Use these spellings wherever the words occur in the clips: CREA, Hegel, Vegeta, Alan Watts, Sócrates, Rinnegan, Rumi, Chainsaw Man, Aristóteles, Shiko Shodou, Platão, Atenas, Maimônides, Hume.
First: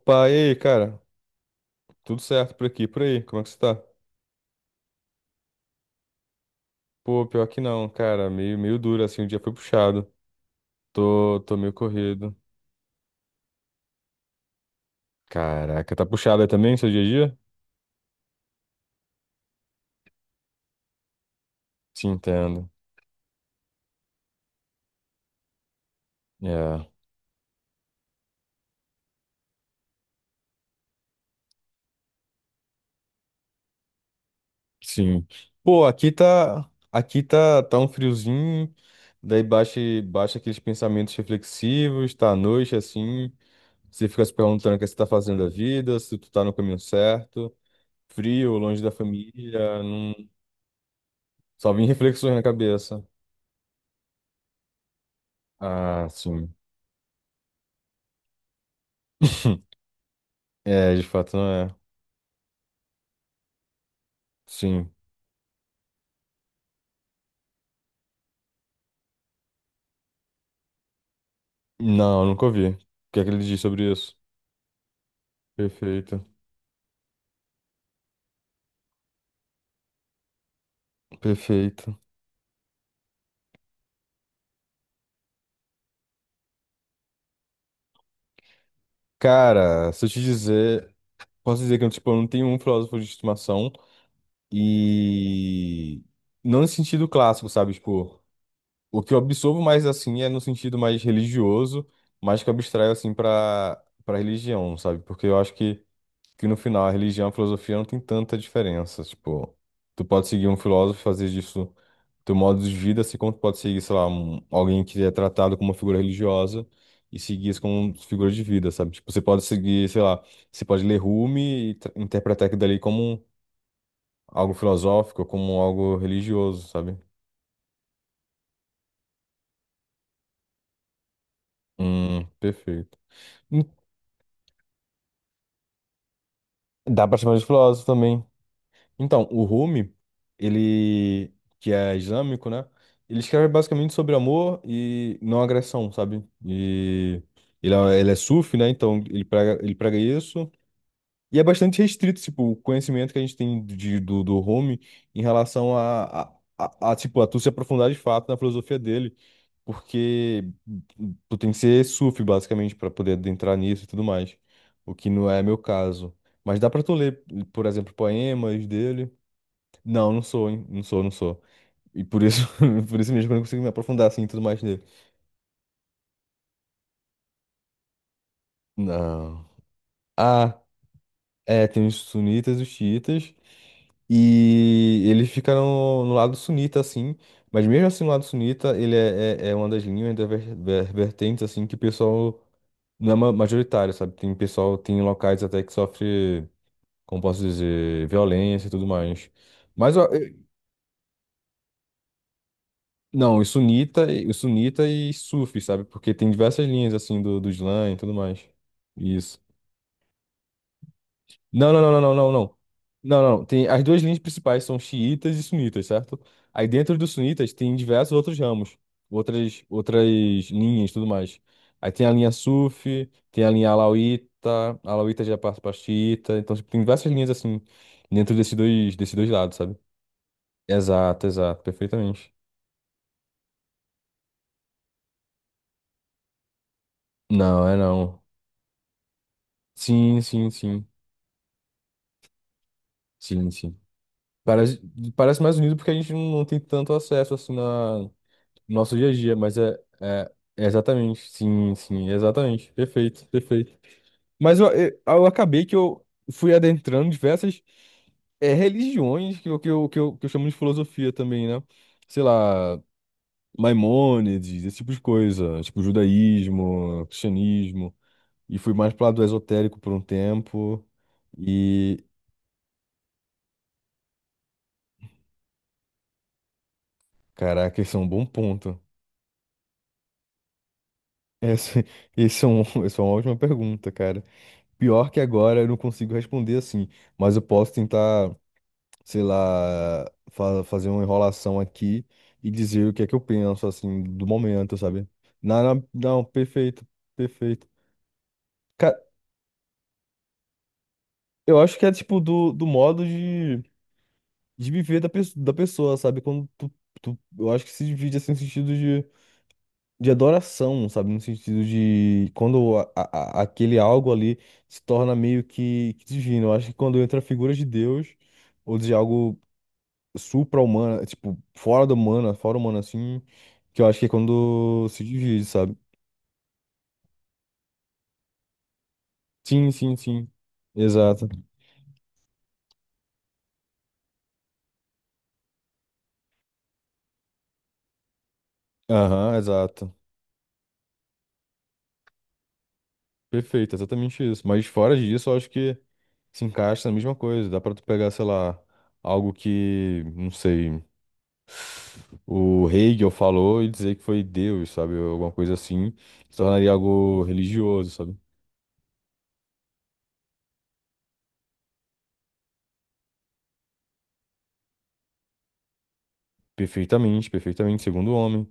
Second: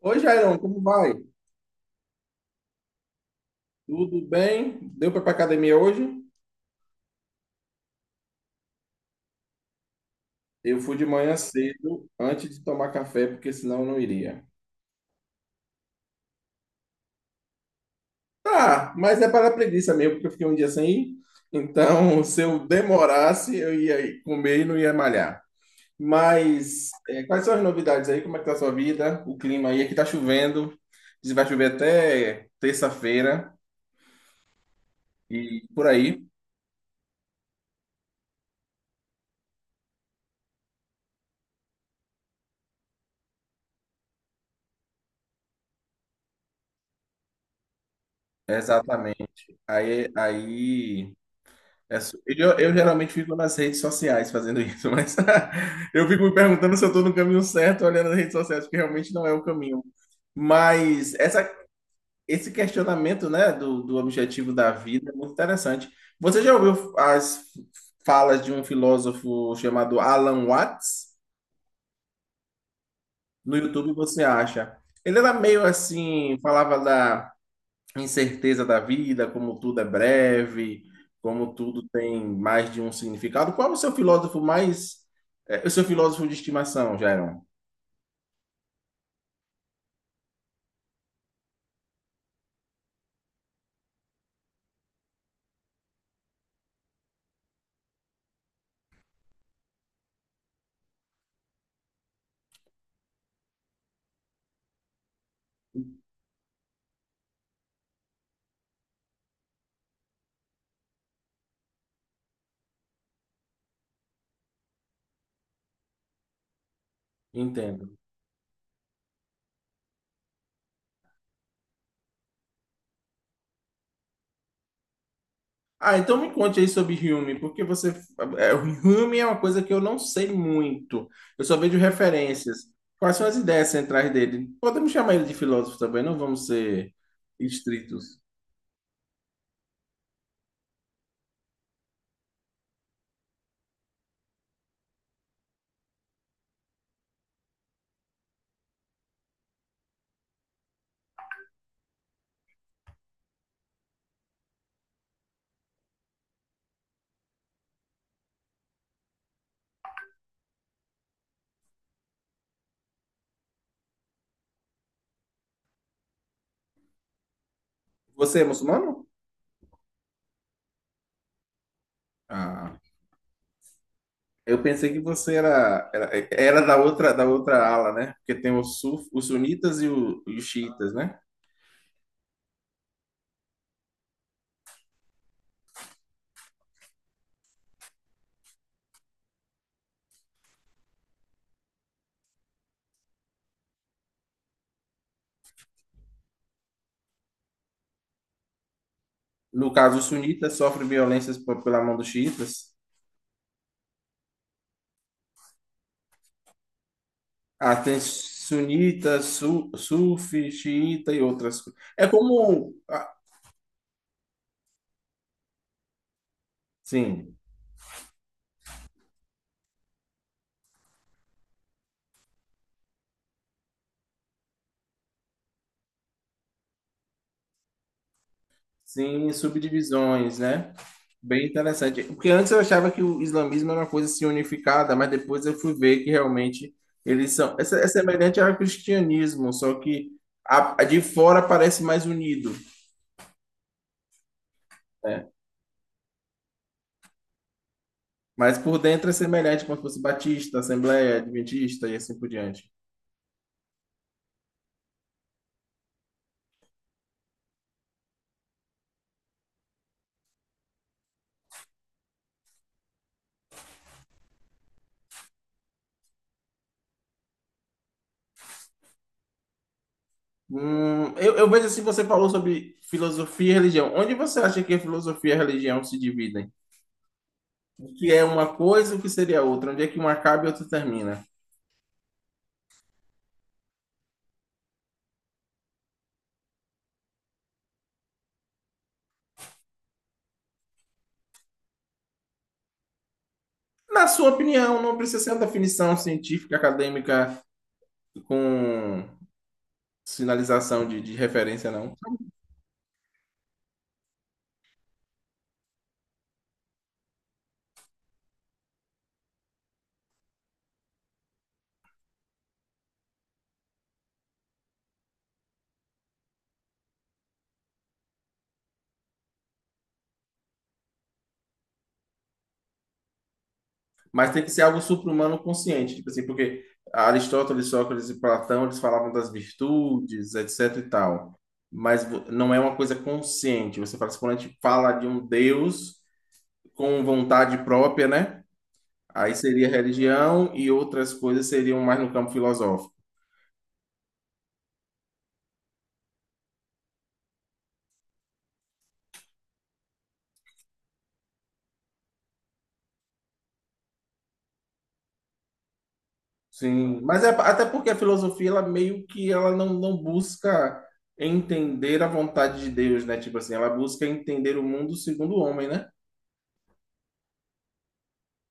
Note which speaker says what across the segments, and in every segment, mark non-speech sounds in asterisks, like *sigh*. Speaker 1: Oi,
Speaker 2: e aí,
Speaker 1: Jairon, como
Speaker 2: cara?
Speaker 1: vai?
Speaker 2: Tudo certo por aqui, por aí? Como é que você tá?
Speaker 1: Tudo bem? Deu para ir para academia hoje?
Speaker 2: Pô, pior que não, cara. Meio duro, assim, o dia foi puxado.
Speaker 1: Eu fui de manhã
Speaker 2: Tô meio
Speaker 1: cedo,
Speaker 2: corrido.
Speaker 1: antes de tomar café, porque senão eu não iria.
Speaker 2: Caraca, tá puxado aí também, seu dia a dia?
Speaker 1: Tá, mas é para preguiça mesmo, porque eu fiquei um dia sem ir.
Speaker 2: Te
Speaker 1: Então, *laughs* se eu
Speaker 2: entendo.
Speaker 1: demorasse, eu ia comer e não ia malhar.
Speaker 2: É,
Speaker 1: Quais são as novidades aí? Como é que tá a sua vida? O clima aí? Aqui tá chovendo. Diz que vai chover até terça-feira
Speaker 2: sim.
Speaker 1: e
Speaker 2: Pô,
Speaker 1: por aí.
Speaker 2: tá um friozinho, daí baixa, baixa aqueles pensamentos reflexivos, tá à noite, assim, você fica se perguntando o que você tá fazendo da vida, se tu tá no caminho certo, frio, longe da
Speaker 1: Exatamente.
Speaker 2: família,
Speaker 1: Aí,
Speaker 2: não,
Speaker 1: aí
Speaker 2: só vem reflexões na
Speaker 1: Eu
Speaker 2: cabeça.
Speaker 1: geralmente fico nas redes sociais fazendo isso, mas *laughs*
Speaker 2: Ah,
Speaker 1: eu fico me
Speaker 2: sim.
Speaker 1: perguntando se eu estou no caminho certo olhando as redes sociais, porque realmente não é o
Speaker 2: *laughs*
Speaker 1: caminho.
Speaker 2: É, de
Speaker 1: Mas
Speaker 2: fato não
Speaker 1: essa,
Speaker 2: é.
Speaker 1: Esse questionamento, né, do objetivo da
Speaker 2: Sim.
Speaker 1: vida é muito interessante. Você já ouviu as falas de um filósofo chamado Alan Watts?
Speaker 2: Não, nunca ouvi. O que é que ele
Speaker 1: No
Speaker 2: diz sobre
Speaker 1: YouTube
Speaker 2: isso?
Speaker 1: você acha. Ele era meio
Speaker 2: Perfeito.
Speaker 1: assim, falava da incerteza da vida, como tudo é breve, como tudo
Speaker 2: Perfeito.
Speaker 1: tem mais de um significado. Qual é o seu filósofo mais, é, o seu filósofo de estimação, Jairo?
Speaker 2: Cara, se eu te dizer, posso dizer que tipo, eu não tenho um filósofo de estimação e não no sentido clássico, sabe? Tipo, o que eu absorvo mais assim é no sentido mais religioso, mas que eu abstraio assim pra para religião, sabe? Porque eu acho que no final a religião e a filosofia não tem tanta diferença. Tipo, tu pode seguir um filósofo e fazer disso teu modo de vida, assim como tu pode seguir, sei lá, alguém que é tratado como uma figura religiosa e seguir isso
Speaker 1: Entendo.
Speaker 2: como figura de vida, sabe? Tipo, você pode seguir, sei lá, você pode ler Rumi e interpretar aquilo dali como algo filosófico, como algo
Speaker 1: Ah, então me conte
Speaker 2: religioso,
Speaker 1: aí sobre
Speaker 2: sabe?
Speaker 1: Hume, o Hume é uma coisa que eu não sei muito. Eu só vejo referências.
Speaker 2: Perfeito.
Speaker 1: Quais são as
Speaker 2: Hum,
Speaker 1: ideias centrais dele? Podemos chamar ele de filósofo também, não vamos ser
Speaker 2: Dá pra chamar de filósofo
Speaker 1: estritos.
Speaker 2: também. Então, o Rumi, ele, que é islâmico, né? Ele escreve basicamente sobre amor e não agressão, sabe? E ele é sufi, né? Então, ele prega isso. E é bastante restrito, tipo, o conhecimento que a gente tem de, do Rumi em relação a, tipo, a tu se aprofundar de fato na filosofia dele. Porque tu tem que ser sufi, basicamente, para poder adentrar nisso e tudo mais. O que não é meu caso. Mas dá pra tu ler, por exemplo,
Speaker 1: Você é
Speaker 2: poemas
Speaker 1: muçulmano?
Speaker 2: dele. Não, não sou, hein? Não sou, não sou. E por isso,
Speaker 1: Ah.
Speaker 2: *laughs* por isso mesmo que eu não consigo me aprofundar assim e tudo mais
Speaker 1: Eu
Speaker 2: nele.
Speaker 1: pensei que você era da outra ala, né? Porque tem os
Speaker 2: Não.
Speaker 1: sunitas e, e os
Speaker 2: Ah,
Speaker 1: xiitas, né?
Speaker 2: é, tem os sunitas e os xiitas. E ele fica no, lado sunita, assim. Mas mesmo assim, no lado sunita, ele é uma das linhas, das vertentes, assim, que o pessoal não é majoritário, sabe? Tem pessoal, tem locais até que sofre, como posso dizer, violência e tudo mais.
Speaker 1: No
Speaker 2: Mas
Speaker 1: caso, os
Speaker 2: eu,
Speaker 1: sunitas sofrem violências pela mão dos xiitas.
Speaker 2: Não, sunita e sufi, sabe? Porque tem diversas linhas assim do
Speaker 1: Ah,
Speaker 2: Islã e
Speaker 1: tem
Speaker 2: tudo mais.
Speaker 1: sunita,
Speaker 2: Isso.
Speaker 1: sufi, xiita e outras.
Speaker 2: Não, não, não, não, não, não, não. Não, não, não. Tem as duas linhas principais são xiitas e sunitas, certo? Aí dentro dos
Speaker 1: Sim.
Speaker 2: sunitas tem diversos outros ramos, outras linhas, e tudo mais. Aí tem a linha sufi, tem a linha alauíta, a alauíta já passa para xiita, então tipo, tem diversas linhas assim dentro desses dois
Speaker 1: Sim,
Speaker 2: lados, sabe?
Speaker 1: subdivisões, né?
Speaker 2: Exato,
Speaker 1: Bem
Speaker 2: exato,
Speaker 1: interessante. Porque
Speaker 2: perfeitamente.
Speaker 1: antes eu achava que o islamismo era uma coisa assim unificada, mas depois eu fui ver que realmente eles são.
Speaker 2: Não, é
Speaker 1: É
Speaker 2: não.
Speaker 1: semelhante ao cristianismo, só que
Speaker 2: Sim, sim,
Speaker 1: a
Speaker 2: sim.
Speaker 1: de fora parece mais unido,
Speaker 2: Sim, sim. Parece,
Speaker 1: né?
Speaker 2: parece mais unido porque a gente não tem tanto acesso assim no
Speaker 1: Mas por
Speaker 2: nosso dia
Speaker 1: dentro é
Speaker 2: a dia, mas
Speaker 1: semelhante, como
Speaker 2: é,
Speaker 1: se fosse
Speaker 2: é,
Speaker 1: batista,
Speaker 2: é
Speaker 1: assembleia,
Speaker 2: exatamente, sim,
Speaker 1: adventista e
Speaker 2: sim,
Speaker 1: assim por diante.
Speaker 2: exatamente. Perfeito, perfeito. Mas eu acabei que eu fui adentrando diversas religiões que eu chamo de filosofia também, né? Sei lá, Maimônides, esse tipo de coisa, tipo judaísmo, cristianismo, e fui mais pro lado esotérico por um tempo,
Speaker 1: Eu vejo assim,
Speaker 2: e
Speaker 1: você falou sobre filosofia e religião. Onde você acha que a filosofia e a religião se dividem?
Speaker 2: caraca,
Speaker 1: O
Speaker 2: esse é um
Speaker 1: que é
Speaker 2: bom
Speaker 1: uma
Speaker 2: ponto.
Speaker 1: coisa e o que seria outra? Onde é que uma acaba e outra termina?
Speaker 2: Essa, *laughs* esse é um, *laughs* essa é uma ótima pergunta, cara. Pior que agora eu não consigo responder assim, mas eu posso tentar, sei lá, fazer uma enrolação aqui e dizer o que é que eu penso, assim,
Speaker 1: Na
Speaker 2: do
Speaker 1: sua
Speaker 2: momento,
Speaker 1: opinião, não
Speaker 2: sabe?
Speaker 1: precisa ser uma
Speaker 2: Não, não,
Speaker 1: definição
Speaker 2: não,
Speaker 1: científica,
Speaker 2: perfeito,
Speaker 1: acadêmica,
Speaker 2: perfeito. Cara,
Speaker 1: com sinalização de
Speaker 2: eu
Speaker 1: referência,
Speaker 2: acho que é
Speaker 1: não.
Speaker 2: tipo do, modo de viver da pessoa, sabe? Eu acho que se divide assim, no sentido de adoração, sabe? No sentido de quando aquele algo ali se torna meio que divino. Eu acho que quando entra a figura de Deus ou de algo supra-humano, tipo, fora do humano, fora humano assim, que eu acho que é
Speaker 1: Mas tem que ser algo
Speaker 2: quando se
Speaker 1: supra-humano
Speaker 2: divide, sabe?
Speaker 1: consciente, tipo assim, porque Aristóteles, Sócrates e Platão, eles falavam das
Speaker 2: Sim, sim, sim.
Speaker 1: virtudes, etc e
Speaker 2: Exato.
Speaker 1: tal. Mas não é uma coisa consciente. Você fala, assim, quando a gente fala de um Deus com vontade própria, né?
Speaker 2: Aham,
Speaker 1: Aí seria
Speaker 2: exato.
Speaker 1: religião e outras coisas seriam mais no campo filosófico.
Speaker 2: Perfeito, exatamente isso. Mas fora disso, eu acho que se encaixa na mesma coisa. Dá pra tu pegar, sei lá, algo que, não sei. O Hegel falou e dizer que foi Deus, sabe? Alguma coisa assim, se tornaria
Speaker 1: Sim,
Speaker 2: algo
Speaker 1: mas é até
Speaker 2: religioso,
Speaker 1: porque a
Speaker 2: sabe?
Speaker 1: filosofia ela meio que ela não busca entender a vontade de Deus, né? Tipo assim, ela busca entender o mundo segundo o homem, né?
Speaker 2: Perfeitamente, perfeitamente, segundo o homem.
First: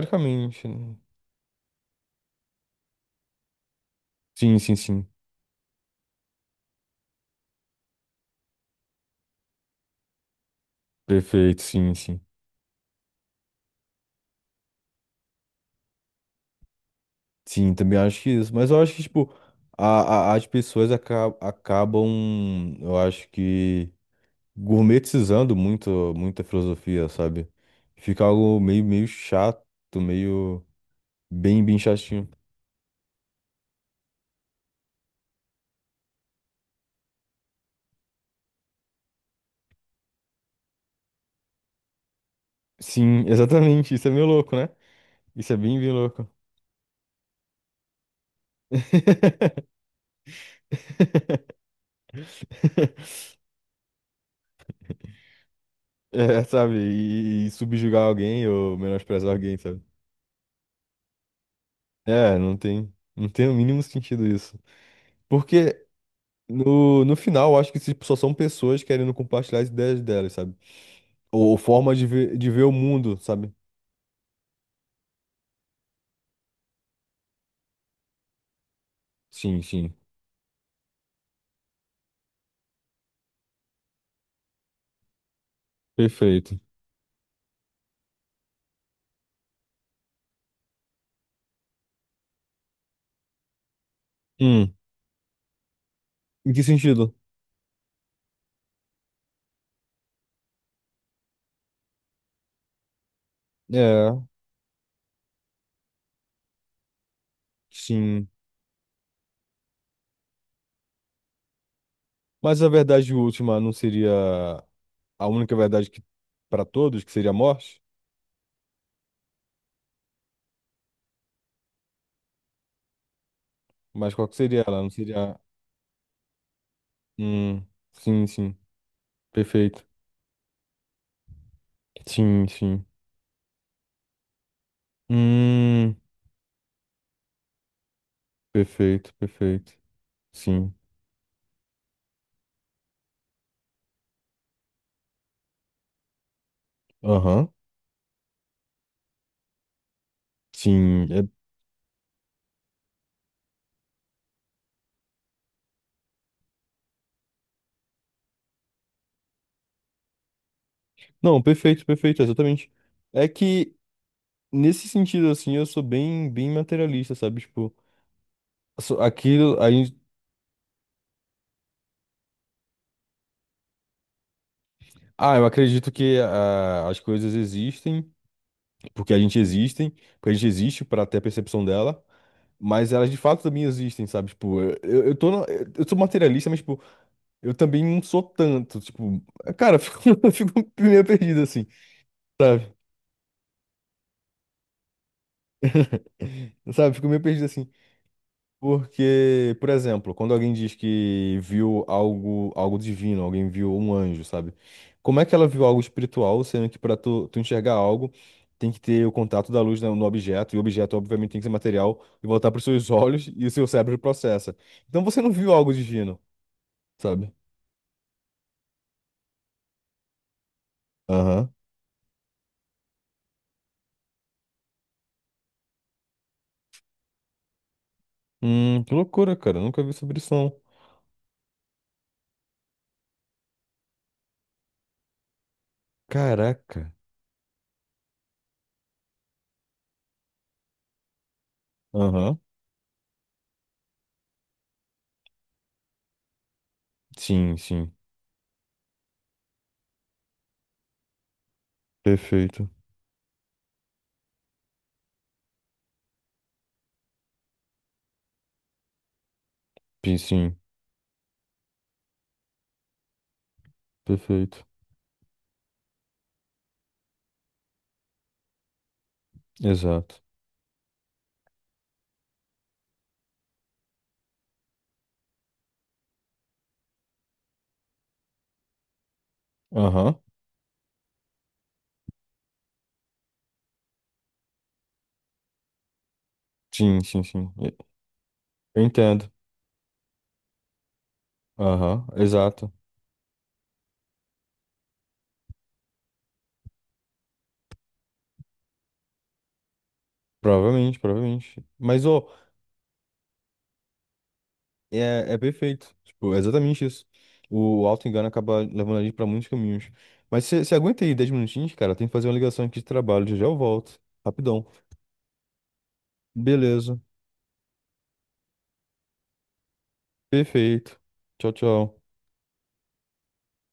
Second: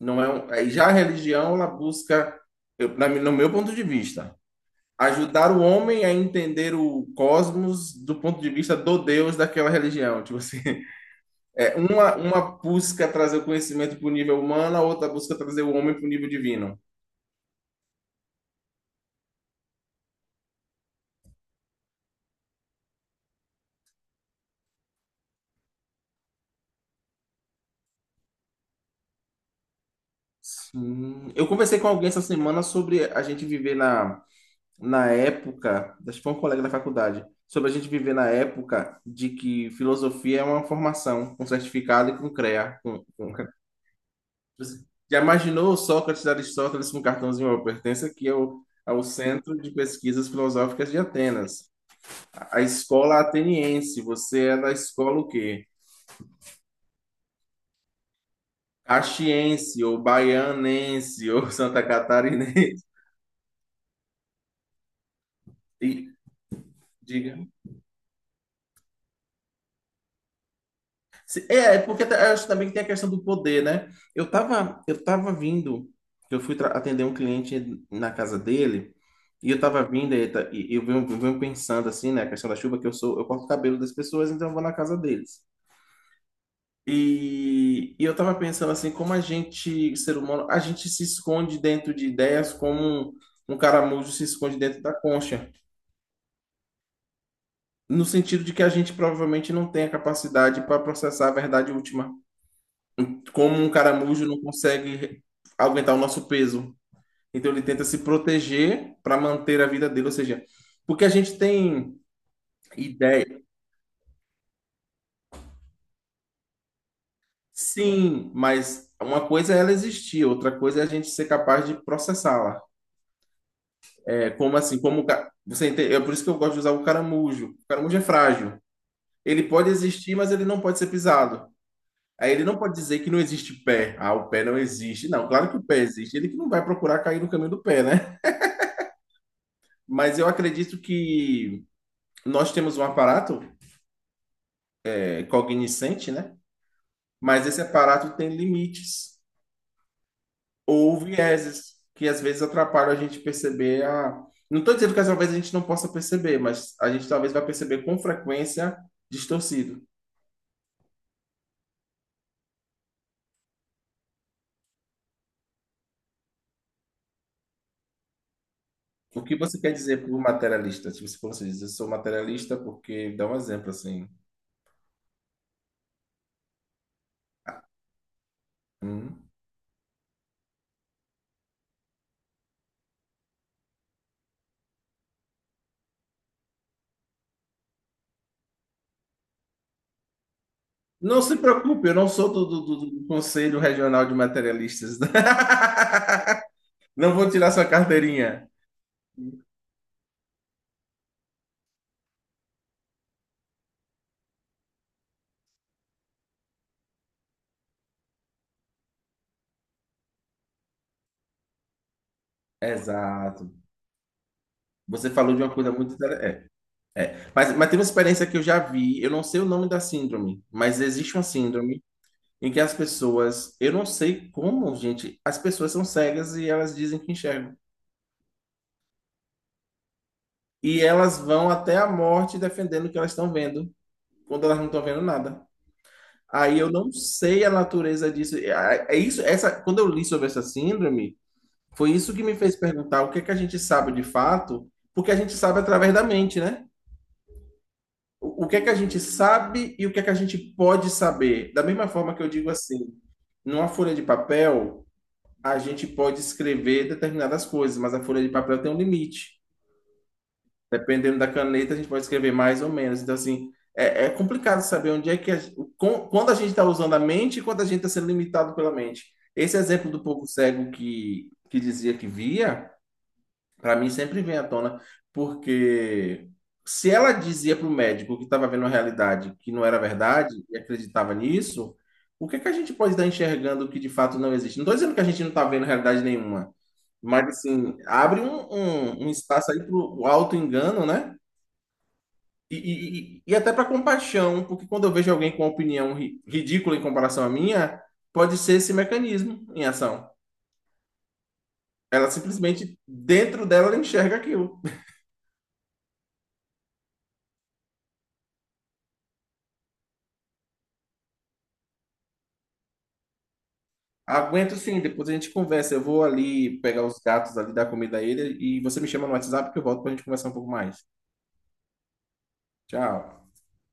Speaker 1: Não é um, aí já a
Speaker 2: né?
Speaker 1: religião ela busca, no meu ponto de vista,
Speaker 2: Sim, sim, sim.
Speaker 1: ajudar o homem a entender o cosmos do ponto de vista do Deus daquela religião. Tipo assim, *laughs*
Speaker 2: Perfeito,
Speaker 1: é
Speaker 2: sim,
Speaker 1: uma
Speaker 2: sim.
Speaker 1: uma busca trazer o conhecimento para o nível humano, a outra busca trazer o homem para o nível divino.
Speaker 2: Sim, também acho que isso. Mas eu acho que, tipo, as pessoas acabam, eu acho que, gourmetizando muita filosofia, sabe? Fica algo meio chato, meio
Speaker 1: Sim. Eu
Speaker 2: bem, bem
Speaker 1: conversei com alguém essa
Speaker 2: chatinho.
Speaker 1: semana sobre a gente viver na época, acho que foi um colega da faculdade, sobre a gente viver na época de que filosofia é uma formação, com certificado e com CREA.
Speaker 2: Sim, *laughs*
Speaker 1: Com...
Speaker 2: exatamente. Isso é meio louco, né?
Speaker 1: Já
Speaker 2: Isso é
Speaker 1: imaginou o
Speaker 2: bem, bem
Speaker 1: Sócrates
Speaker 2: louco.
Speaker 1: e Aristóteles com um cartãozinho: "Eu pertenço aqui ao, ao Centro de Pesquisas Filosóficas de
Speaker 2: *laughs*
Speaker 1: Atenas, a escola ateniense, você é da escola o quê?
Speaker 2: É, sabe? E subjugar alguém ou menosprezar alguém, sabe?
Speaker 1: Caxiense, ou baianense, *laughs* ou santa
Speaker 2: É, não
Speaker 1: catarinense."
Speaker 2: tem, não tem o mínimo sentido isso. Porque
Speaker 1: E,
Speaker 2: no,
Speaker 1: diga.
Speaker 2: final, eu acho que tipo, só são pessoas querendo compartilhar as ideias delas, sabe? Ou
Speaker 1: É, é
Speaker 2: formas
Speaker 1: porque
Speaker 2: de
Speaker 1: eu
Speaker 2: ver,
Speaker 1: acho
Speaker 2: de ver
Speaker 1: também
Speaker 2: o
Speaker 1: que tem a questão
Speaker 2: mundo,
Speaker 1: do
Speaker 2: sabe?
Speaker 1: poder, né? Eu fui atender um cliente na casa dele, e eu
Speaker 2: Sim,
Speaker 1: tava
Speaker 2: sim.
Speaker 1: vindo, eu venho pensando assim, né? A questão da chuva, que eu sou, eu corto o cabelo das pessoas, então eu vou na casa deles.
Speaker 2: Perfeito.
Speaker 1: E eu tava pensando assim, como a gente, ser humano, a gente se esconde dentro de ideias como um um caramujo se esconde
Speaker 2: Hum,
Speaker 1: dentro da concha,
Speaker 2: em que sentido?
Speaker 1: no sentido de que a gente provavelmente não tem a capacidade para processar a verdade última. Como um caramujo
Speaker 2: É,
Speaker 1: não consegue aguentar o nosso peso. Então ele tenta se
Speaker 2: sim.
Speaker 1: proteger para manter a vida dele, ou seja, porque a gente tem
Speaker 2: Mas a verdade
Speaker 1: ideia.
Speaker 2: última não seria a única verdade que para todos, que seria a morte?
Speaker 1: Sim, mas uma coisa é ela existir, outra coisa é a gente ser capaz de processá-la.
Speaker 2: Mas qual
Speaker 1: É
Speaker 2: que
Speaker 1: como
Speaker 2: seria
Speaker 1: assim,
Speaker 2: ela? Não
Speaker 1: como o
Speaker 2: seria.
Speaker 1: você entende? É por isso que eu gosto de usar o caramujo.
Speaker 2: Hum,
Speaker 1: O caramujo é
Speaker 2: sim, sim.
Speaker 1: frágil. Ele pode
Speaker 2: Perfeito.
Speaker 1: existir, mas ele não pode ser pisado. Aí ele
Speaker 2: Sim,
Speaker 1: não pode
Speaker 2: sim.
Speaker 1: dizer que não existe pé. Ah, o pé não existe. Não, claro que o pé
Speaker 2: Hum,
Speaker 1: existe. Ele que não vai procurar cair no caminho do pé, né?
Speaker 2: perfeito, perfeito.
Speaker 1: Mas eu
Speaker 2: Sim.
Speaker 1: acredito que nós temos um aparato cognoscente, né? Mas
Speaker 2: Aham.
Speaker 1: esse aparato tem limites ou
Speaker 2: Sim.
Speaker 1: vieses que às vezes atrapalham a gente perceber a. Não estou dizendo que às vezes a gente não possa perceber, mas a gente talvez vai perceber com frequência distorcido.
Speaker 2: Não, perfeito, perfeito, exatamente. É que, nesse sentido, assim, eu sou bem, bem materialista, sabe? Tipo,
Speaker 1: O que
Speaker 2: aquilo.
Speaker 1: você
Speaker 2: A
Speaker 1: quer
Speaker 2: gente...
Speaker 1: dizer por materialista? Tipo, se você diz, eu sou materialista porque... Dá um exemplo, assim.
Speaker 2: Ah, eu acredito que as coisas existem, porque a
Speaker 1: Hum.
Speaker 2: gente existem, porque a gente existe para ter a percepção dela. Mas elas de fato também existem, sabe? Tipo, eu tô, eu sou materialista, mas, tipo, eu também não sou tanto, tipo, cara, eu fico, *laughs* eu fico meio
Speaker 1: Não se
Speaker 2: perdido assim,
Speaker 1: preocupe, eu não sou
Speaker 2: sabe?
Speaker 1: do Conselho Regional de Materialistas. *laughs*
Speaker 2: Sabe, fico
Speaker 1: Não
Speaker 2: meio
Speaker 1: vou
Speaker 2: perdido
Speaker 1: tirar sua
Speaker 2: assim.
Speaker 1: carteirinha.
Speaker 2: Porque, por exemplo, quando alguém diz que viu algo, algo divino, alguém viu um anjo, sabe? Como é que ela viu algo espiritual, sendo que para tu enxergar algo, tem que ter o contato da luz no objeto, e o objeto, obviamente, tem que ser material e voltar para os seus *laughs* olhos e
Speaker 1: Exato.
Speaker 2: o seu cérebro processa. Então
Speaker 1: Você
Speaker 2: você não
Speaker 1: falou de
Speaker 2: viu
Speaker 1: uma coisa
Speaker 2: algo
Speaker 1: muito
Speaker 2: divino,
Speaker 1: interessante. É, é.
Speaker 2: sabe?
Speaker 1: Mas tem uma experiência que eu já vi, eu não sei o nome da síndrome, mas existe uma
Speaker 2: Aham.
Speaker 1: síndrome em que as pessoas, eu não sei como, gente, as pessoas são cegas e elas dizem que enxergam.
Speaker 2: Que loucura, cara. Nunca vi sobre isso, não.
Speaker 1: E elas vão até a morte defendendo o que elas estão vendo, quando elas não estão vendo nada. Aí eu não
Speaker 2: Caraca.
Speaker 1: sei a natureza disso. Quando eu li sobre essa síndrome, foi isso que me
Speaker 2: Aham.
Speaker 1: fez perguntar o que é que a gente sabe de fato, porque a gente sabe através da mente, né?
Speaker 2: Sim, sim.
Speaker 1: O que é que a gente sabe e o que é que a gente pode saber. Da mesma forma que eu digo
Speaker 2: Perfeito.
Speaker 1: assim, numa folha de papel, a gente pode escrever determinadas coisas, mas a folha de papel tem um limite.
Speaker 2: Sim,
Speaker 1: Dependendo da caneta, a gente pode escrever mais ou menos. Então, assim, é, é complicado
Speaker 2: perfeito.
Speaker 1: saber onde é que a, quando a gente está usando a mente e quando a gente está sendo limitado pela mente. Esse exemplo do
Speaker 2: Exato.
Speaker 1: povo cego que dizia que via para mim sempre vem à tona, porque se ela dizia para o médico que estava vendo a realidade que não era
Speaker 2: Aham.
Speaker 1: verdade e acreditava nisso, o que é que a gente pode estar enxergando que de fato não existe? Não estou dizendo que a gente não está vendo realidade nenhuma,
Speaker 2: Sim, sim,
Speaker 1: mas
Speaker 2: sim.
Speaker 1: assim, abre um,
Speaker 2: Eu
Speaker 1: um, um
Speaker 2: entendo.
Speaker 1: espaço aí para o auto-engano, né?
Speaker 2: Aham,
Speaker 1: E,
Speaker 2: exato.
Speaker 1: e, e- e até para compaixão, porque quando eu vejo alguém com uma opinião ridícula em comparação à minha, pode ser esse mecanismo em ação.
Speaker 2: Provavelmente, provavelmente. Mas,
Speaker 1: Ela
Speaker 2: ô,
Speaker 1: simplesmente, dentro dela, ela enxerga aquilo.
Speaker 2: é perfeito. Tipo, é exatamente isso. O auto-engano acaba levando a gente pra muitos caminhos. Mas você aguenta aí 10 minutinhos, cara? Tem que fazer uma ligação aqui de trabalho. Já já eu volto.
Speaker 1: Aguento
Speaker 2: Rapidão.
Speaker 1: sim, depois a gente conversa. Eu vou ali pegar
Speaker 2: Beleza.
Speaker 1: os gatos ali, dar comida a ele e você me chama no WhatsApp que eu volto pra gente conversar um pouco mais.
Speaker 2: Perfeito. Tchau, tchau.
Speaker 1: Tchau.